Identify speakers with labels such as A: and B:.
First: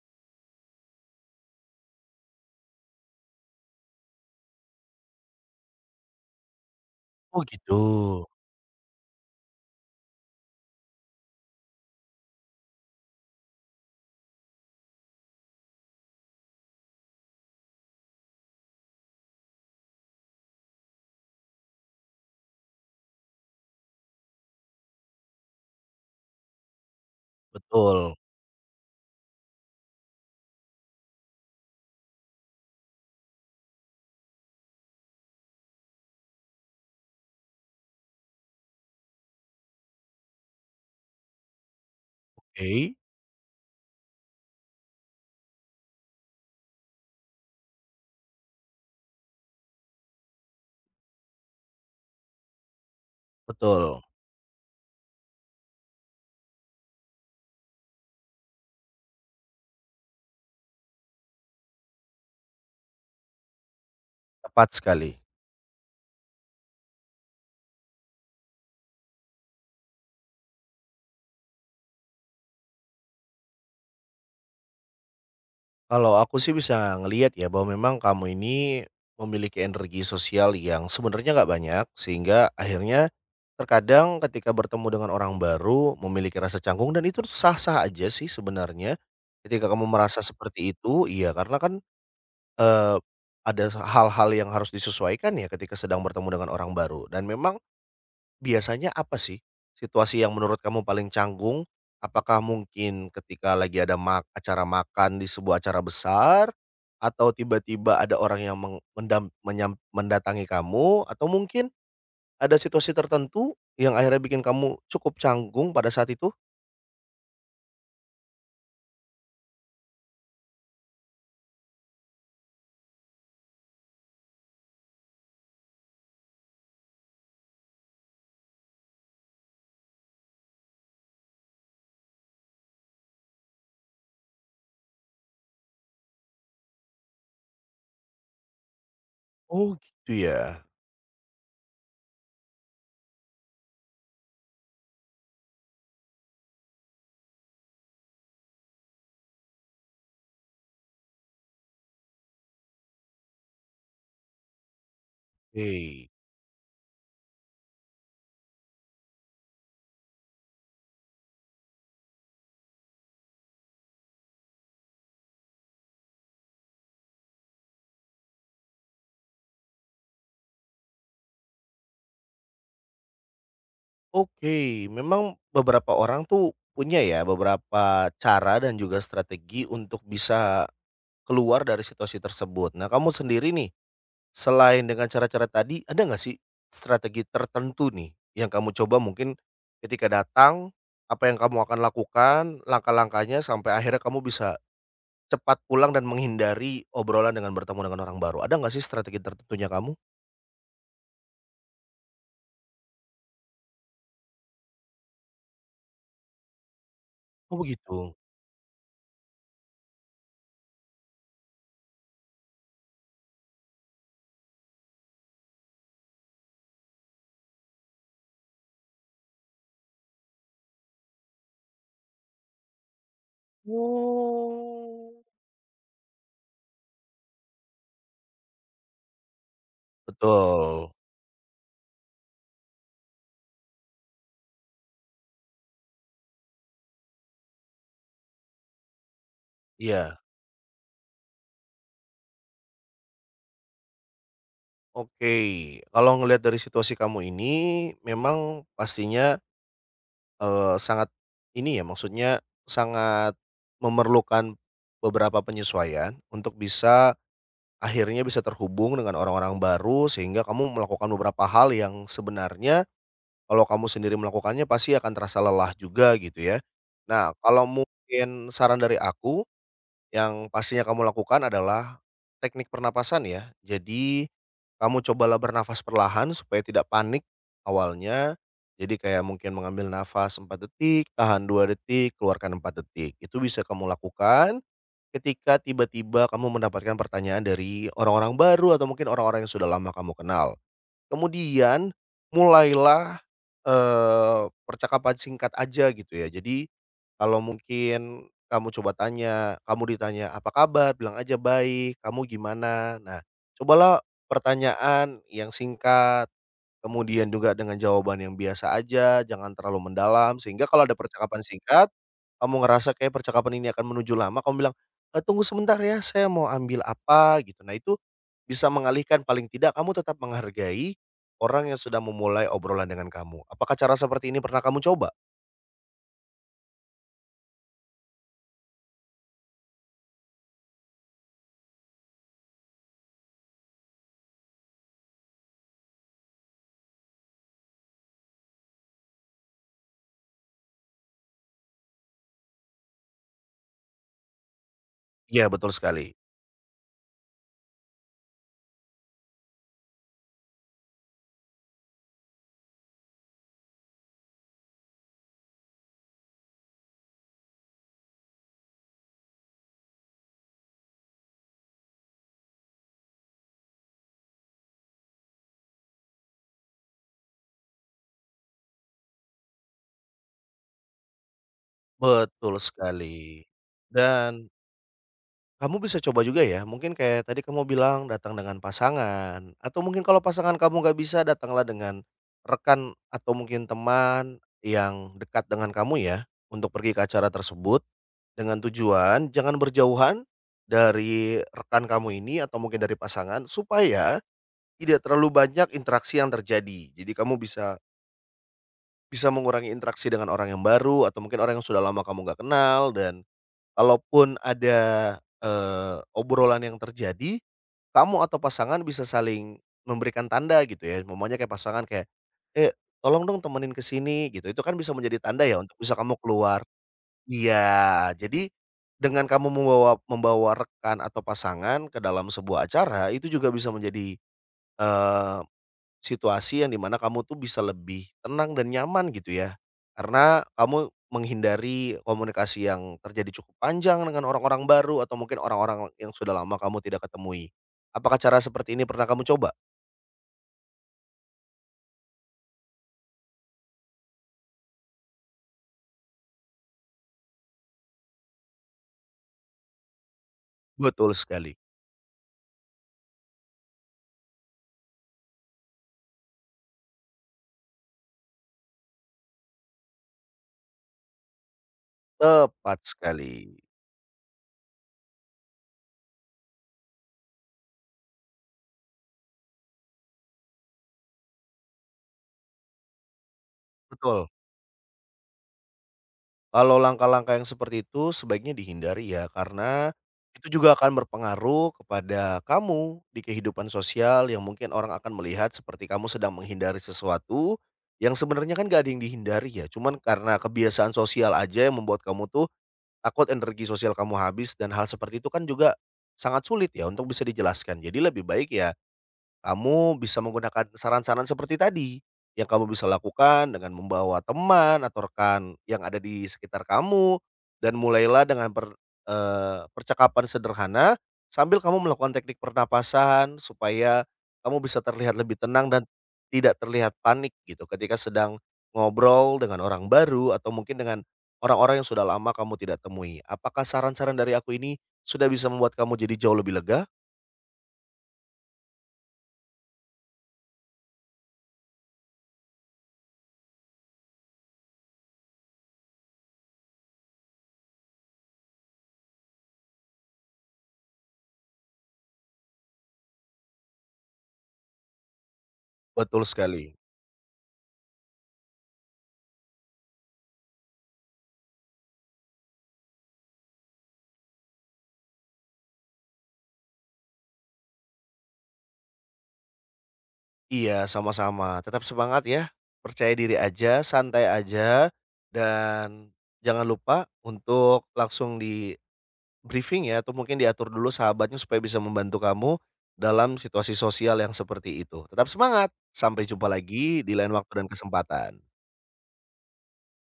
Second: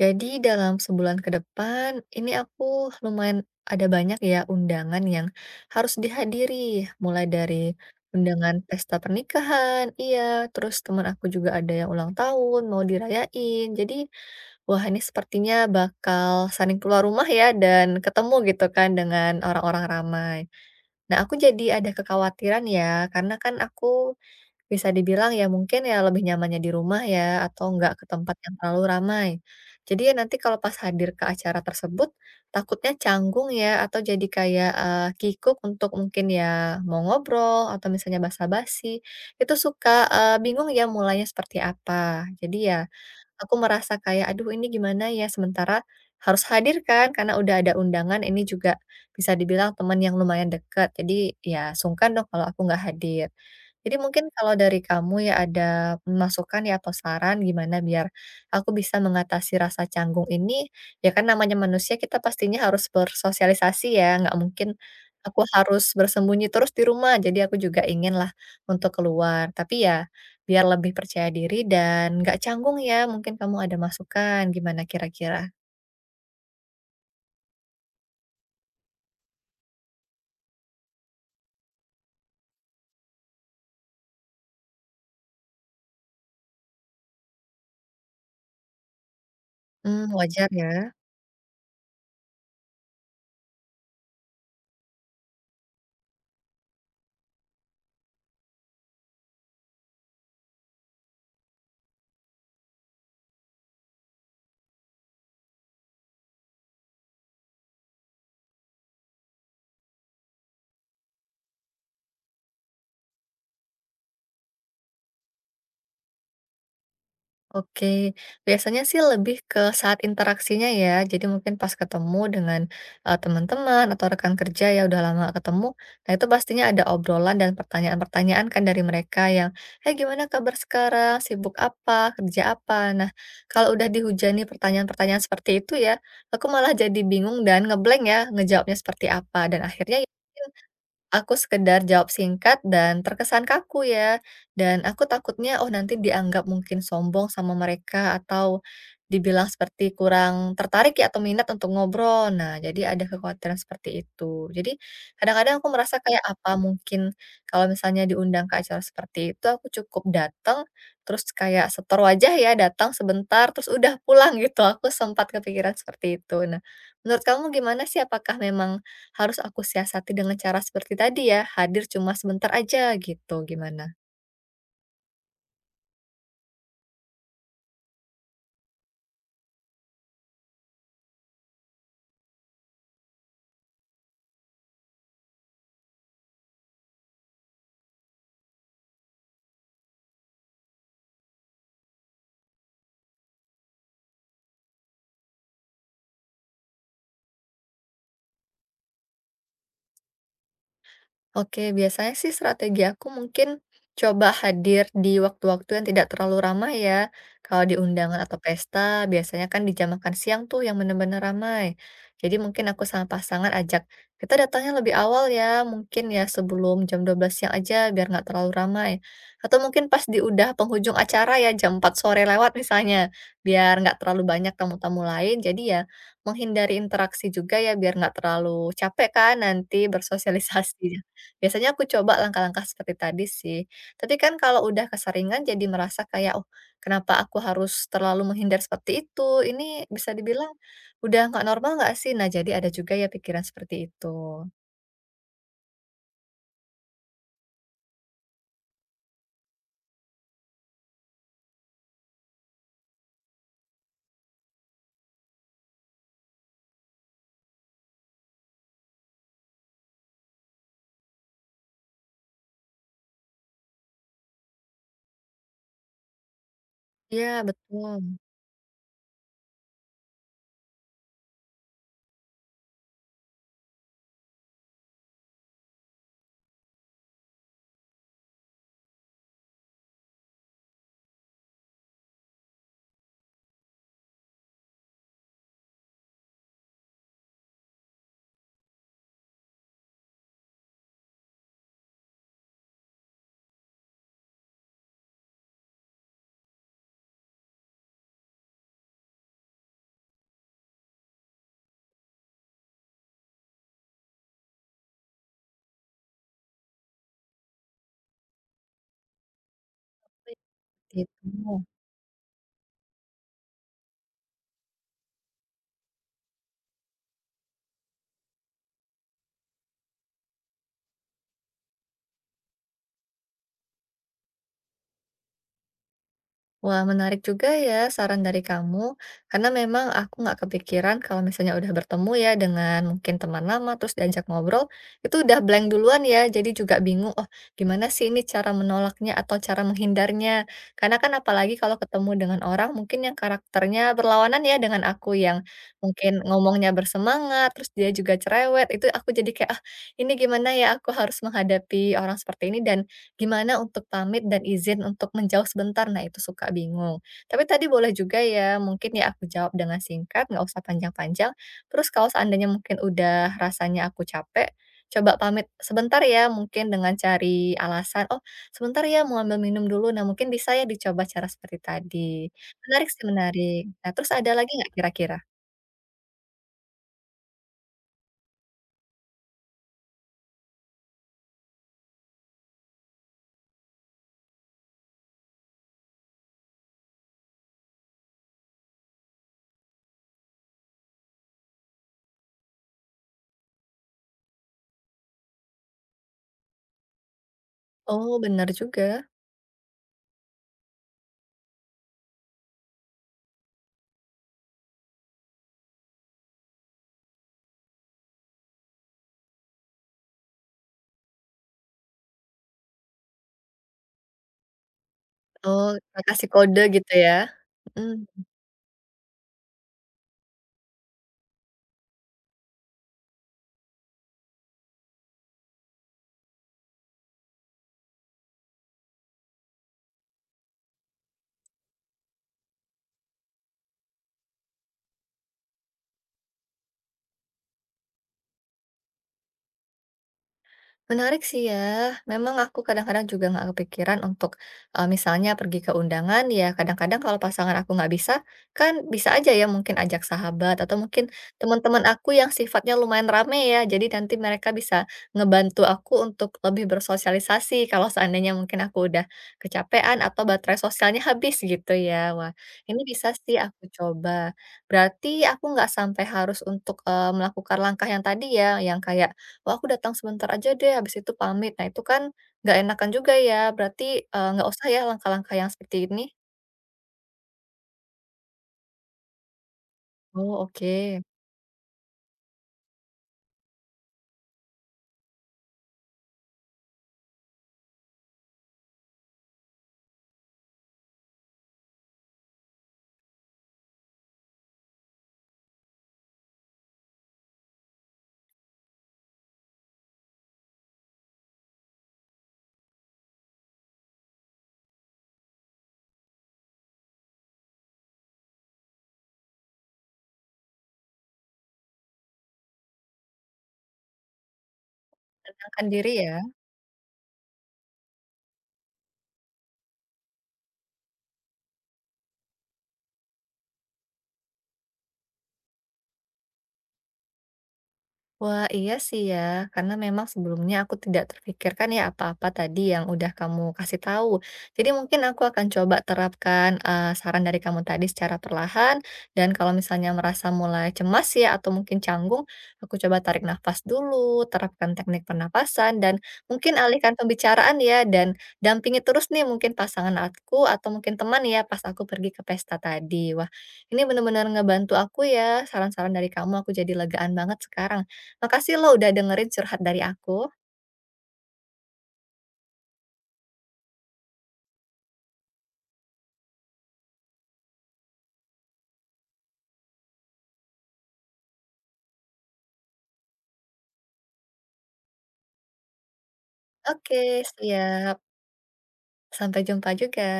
A: Jadi dalam sebulan ke depan ini aku lumayan ada banyak ya undangan yang harus dihadiri, mulai
B: Oh
A: dari
B: gitu,
A: undangan pesta pernikahan, iya, terus teman aku juga ada yang ulang tahun mau dirayain. Jadi, wah ini sepertinya bakal sering keluar rumah ya dan ketemu gitu kan dengan orang-orang ramai. Nah, aku jadi ada kekhawatiran ya, karena kan aku bisa dibilang ya mungkin ya lebih nyamannya di rumah ya, atau nggak ke
B: betul,
A: tempat yang terlalu ramai. Jadi ya nanti kalau pas hadir ke acara tersebut, takutnya canggung ya, atau jadi kayak, kikuk untuk mungkin ya mau ngobrol atau misalnya basa-basi, itu suka, bingung ya mulainya seperti apa. Jadi ya
B: oke,
A: aku merasa kayak, "Aduh ini gimana ya?" Sementara harus hadir kan karena udah ada undangan, ini juga bisa dibilang teman yang lumayan dekat. Jadi ya sungkan dong kalau aku nggak hadir. Jadi
B: betul,
A: mungkin kalau dari kamu ya ada masukan ya atau saran gimana biar aku bisa mengatasi rasa canggung ini, ya kan namanya manusia kita pastinya harus bersosialisasi ya, nggak mungkin
B: tepat sekali.
A: aku harus bersembunyi terus di rumah. Jadi aku juga inginlah untuk keluar. Tapi ya biar lebih percaya diri dan nggak canggung ya, mungkin kamu ada masukan, gimana kira-kira?
B: Kalau aku sih bisa ngelihat ya bahwa memang kamu ini memiliki energi sosial yang sebenarnya nggak banyak, sehingga akhirnya terkadang ketika bertemu dengan orang baru memiliki rasa canggung dan itu sah-sah aja sih sebenarnya. Ketika kamu
A: Mmm,
B: merasa
A: wajar
B: seperti
A: ya?
B: itu, iya karena kan eee, ada hal-hal yang harus disesuaikan ya ketika sedang bertemu dengan orang baru dan memang biasanya apa sih situasi yang menurut kamu paling canggung? Apakah mungkin ketika lagi ada mak acara makan di sebuah acara besar? Atau tiba-tiba ada orang yang meng mendam menyam mendatangi kamu? Atau mungkin ada situasi tertentu yang akhirnya bikin kamu cukup canggung pada saat itu?
A: Oke. Biasanya sih lebih ke saat interaksinya ya, jadi mungkin pas ketemu dengan, teman-teman atau rekan kerja ya udah lama nggak ketemu, nah itu pastinya ada obrolan dan pertanyaan-pertanyaan kan dari mereka yang, "Hey, gimana kabar sekarang? Sibuk apa? Kerja apa?" Nah, kalau udah dihujani pertanyaan-pertanyaan seperti itu ya, aku malah jadi bingung dan ya ngejawabnya seperti apa, dan
B: Oh
A: akhirnya ya
B: gitu ya?
A: aku sekedar jawab singkat dan terkesan kaku ya. Dan aku takutnya, oh nanti dianggap mungkin sombong sama mereka atau dibilang seperti kurang tertarik ya atau minat untuk ngobrol. Nah, jadi ada kekhawatiran seperti itu. Jadi kadang-kadang
B: Oke.
A: aku merasa
B: Oke.
A: kayak apa mungkin kalau misalnya diundang ke acara seperti itu, aku cukup datang, terus kayak setor wajah ya, datang sebentar, terus udah pulang gitu. Aku sempat kepikiran seperti itu. Nah, menurut kamu gimana sih? Apakah memang harus aku siasati dengan cara seperti tadi ya, hadir cuma sebentar aja gitu, gimana?
B: Oke, memang beberapa orang tuh punya ya beberapa cara dan juga strategi untuk bisa keluar dari situasi tersebut. Nah, kamu sendiri nih, selain dengan cara-cara tadi, ada nggak sih strategi tertentu nih yang kamu coba mungkin ketika datang, apa yang kamu akan lakukan, langkah-langkahnya sampai akhirnya kamu bisa cepat pulang dan menghindari obrolan dengan bertemu dengan orang baru. Ada nggak sih strategi tertentunya kamu?
A: Oke, biasanya sih strategi aku mungkin coba hadir di waktu-waktu yang tidak terlalu ramai ya.
B: Oh
A: Kalau di
B: begitu.
A: undangan atau pesta, biasanya kan di jam makan siang tuh yang benar-benar ramai. Jadi mungkin aku sama pasangan ajak, kita datangnya lebih awal ya, mungkin ya sebelum jam 12 siang aja biar nggak terlalu ramai. Atau mungkin pas di udah penghujung acara ya jam 4 sore lewat misalnya, biar nggak terlalu banyak tamu-tamu
B: Oh.
A: lain. Jadi ya menghindari interaksi juga ya biar nggak terlalu capek kan nanti
B: Betul,
A: bersosialisasi. Biasanya aku coba langkah-langkah seperti tadi sih. Tapi kan kalau udah keseringan jadi merasa kayak, "Oh, kenapa aku harus terlalu menghindar seperti itu? Ini bisa
B: iya,
A: dibilang udah nggak normal nggak sih?" Nah, jadi ada juga ya pikiran seperti itu.
B: oke. Kalau ngelihat dari situasi kamu ini, memang pastinya sangat ini ya, maksudnya sangat memerlukan beberapa penyesuaian untuk bisa akhirnya bisa terhubung dengan orang-orang baru, sehingga kamu melakukan beberapa hal yang sebenarnya kalau kamu sendiri melakukannya pasti akan terasa lelah juga gitu ya. Nah,
A: Iya,
B: kalau
A: betul.
B: mungkin saran dari aku yang pastinya kamu lakukan adalah teknik pernapasan ya. Jadi, kamu cobalah bernafas perlahan supaya tidak panik awalnya. Jadi kayak mungkin mengambil nafas 4 detik, tahan 2 detik, keluarkan 4 detik. Itu bisa kamu lakukan ketika tiba-tiba kamu mendapatkan pertanyaan dari orang-orang baru atau mungkin orang-orang yang sudah lama kamu kenal. Kemudian mulailah, percakapan singkat aja gitu ya. Jadi kalau mungkin kamu coba tanya, kamu ditanya, "Apa kabar?" Bilang aja, "Baik, kamu gimana?" Nah, cobalah pertanyaan yang singkat. Kemudian juga dengan jawaban yang biasa aja, jangan terlalu mendalam, sehingga kalau ada percakapan
A: Gitu.
B: singkat, kamu ngerasa kayak percakapan ini akan menuju lama, kamu bilang, "Eee, tunggu sebentar ya, saya mau ambil apa," gitu. Nah itu bisa mengalihkan, paling tidak kamu tetap menghargai orang yang sudah memulai obrolan dengan kamu. Apakah cara seperti ini pernah kamu coba?
A: Wah, menarik juga ya saran dari kamu, karena memang aku nggak kepikiran kalau misalnya udah bertemu ya dengan mungkin teman lama, terus diajak ngobrol, itu udah blank duluan ya, jadi juga bingung, oh gimana sih ini cara menolaknya atau cara menghindarnya. Karena kan apalagi kalau ketemu dengan orang mungkin yang karakternya berlawanan ya dengan aku yang
B: Iya, betul sekali,
A: mungkin ngomongnya bersemangat, terus dia juga cerewet, itu aku jadi kayak, ah ini gimana ya aku harus menghadapi orang seperti ini dan gimana untuk pamit dan izin untuk menjauh sebentar? Nah, itu suka bingung. Tapi tadi boleh juga ya, mungkin ya aku jawab dengan singkat, nggak usah panjang-panjang. Terus kalau seandainya mungkin udah rasanya aku capek, coba pamit sebentar ya, mungkin dengan cari alasan, "Oh, sebentar ya mau ambil minum dulu." Nah, mungkin bisa ya dicoba cara seperti tadi.
B: betul
A: Menarik sih,
B: sekali.
A: menarik. Nah, terus ada
B: Dan
A: lagi nggak kira-kira?
B: kamu bisa coba juga ya, mungkin kayak tadi kamu bilang datang dengan pasangan, atau mungkin kalau pasangan kamu nggak bisa datanglah dengan rekan atau mungkin teman yang dekat dengan kamu ya, untuk pergi ke acara tersebut dengan tujuan jangan berjauhan dari rekan kamu ini atau mungkin dari pasangan supaya tidak terlalu banyak interaksi yang terjadi. Jadi kamu bisa
A: Oh, benar juga.
B: bisa mengurangi interaksi dengan orang yang baru atau mungkin orang yang sudah lama kamu nggak kenal dan kalaupun ada, obrolan yang terjadi, kamu atau pasangan bisa saling memberikan tanda gitu ya, momennya kayak pasangan kayak, "Eh, tolong dong temenin ke sini," gitu. Itu kan bisa menjadi tanda ya
A: Oh,
B: untuk bisa kamu
A: kasih kode
B: keluar.
A: gitu ya?
B: Iya,
A: Mhm.
B: jadi dengan kamu membawa membawa rekan atau pasangan ke dalam sebuah acara, itu juga bisa menjadi situasi yang dimana kamu tuh bisa lebih tenang dan nyaman gitu ya, karena kamu menghindari komunikasi yang terjadi cukup panjang dengan orang-orang baru atau mungkin orang-orang yang sudah lama kamu tidak ketemui. Apakah cara seperti ini pernah kamu coba?
A: Menarik sih ya. Memang aku kadang-kadang juga nggak kepikiran untuk misalnya pergi ke undangan ya. Kadang-kadang kalau pasangan aku nggak bisa, kan bisa aja ya mungkin ajak sahabat atau mungkin
B: Betul sekali,
A: teman-teman aku yang sifatnya lumayan rame ya. Jadi nanti mereka bisa ngebantu aku untuk lebih bersosialisasi kalau seandainya mungkin aku udah kecapean atau baterai sosialnya habis gitu ya. Wah,
B: tepat
A: ini bisa sih
B: sekali,
A: aku coba. Berarti aku nggak sampai harus untuk melakukan langkah yang tadi ya, yang kayak "Wah aku datang sebentar aja deh, habis itu pamit." Nah, itu kan nggak enakan juga ya, berarti,
B: betul.
A: nggak usah ya langkah-langkah yang seperti ini.
B: Kalau langkah-langkah yang seperti itu sebaiknya dihindari ya, karena
A: Oh,
B: itu juga akan
A: oke.
B: berpengaruh kepada kamu di kehidupan sosial yang mungkin orang akan melihat seperti kamu sedang menghindari sesuatu yang sebenarnya kan gak ada yang dihindari ya, cuman karena kebiasaan sosial aja yang membuat kamu tuh takut energi sosial kamu habis dan hal seperti itu kan juga sangat sulit ya untuk bisa dijelaskan. Jadi lebih baik ya kamu bisa menggunakan saran-saran seperti tadi, yang kamu bisa lakukan dengan membawa teman atau rekan yang ada di sekitar kamu, dan mulailah dengan percakapan sederhana, sambil kamu melakukan teknik pernapasan supaya kamu bisa terlihat lebih
A: Tenangkan
B: tenang dan
A: diri ya.
B: tidak terlihat panik gitu ketika sedang ngobrol dengan orang baru atau mungkin dengan orang-orang yang sudah lama kamu tidak temui. Apakah saran-saran dari aku ini sudah bisa membuat kamu jadi jauh lebih lega?
A: Wah, iya sih ya, karena memang sebelumnya aku tidak terpikirkan ya apa-apa tadi yang udah kamu kasih tahu. Jadi mungkin aku akan coba terapkan saran dari kamu tadi secara perlahan dan kalau misalnya merasa mulai cemas ya atau mungkin canggung, aku coba tarik nafas dulu, terapkan teknik pernapasan dan
B: Betul
A: mungkin
B: sekali.
A: alihkan pembicaraan ya dan dampingi terus nih mungkin pasangan aku atau mungkin teman ya pas aku pergi ke pesta tadi. Wah, ini benar-benar ngebantu aku ya, saran-saran dari kamu aku jadi legaan banget sekarang. Makasih lo udah dengerin curhat dari aku.
B: Iya, sama-sama. Tetap semangat ya, percaya diri aja, santai aja, dan jangan lupa untuk langsung di-briefing ya, atau mungkin diatur dulu sahabatnya supaya bisa membantu kamu dalam situasi sosial yang seperti itu. Tetap semangat, sampai jumpa lagi di
A: Oke,
B: lain waktu dan
A: siap.
B: kesempatan.
A: Sampai jumpa juga.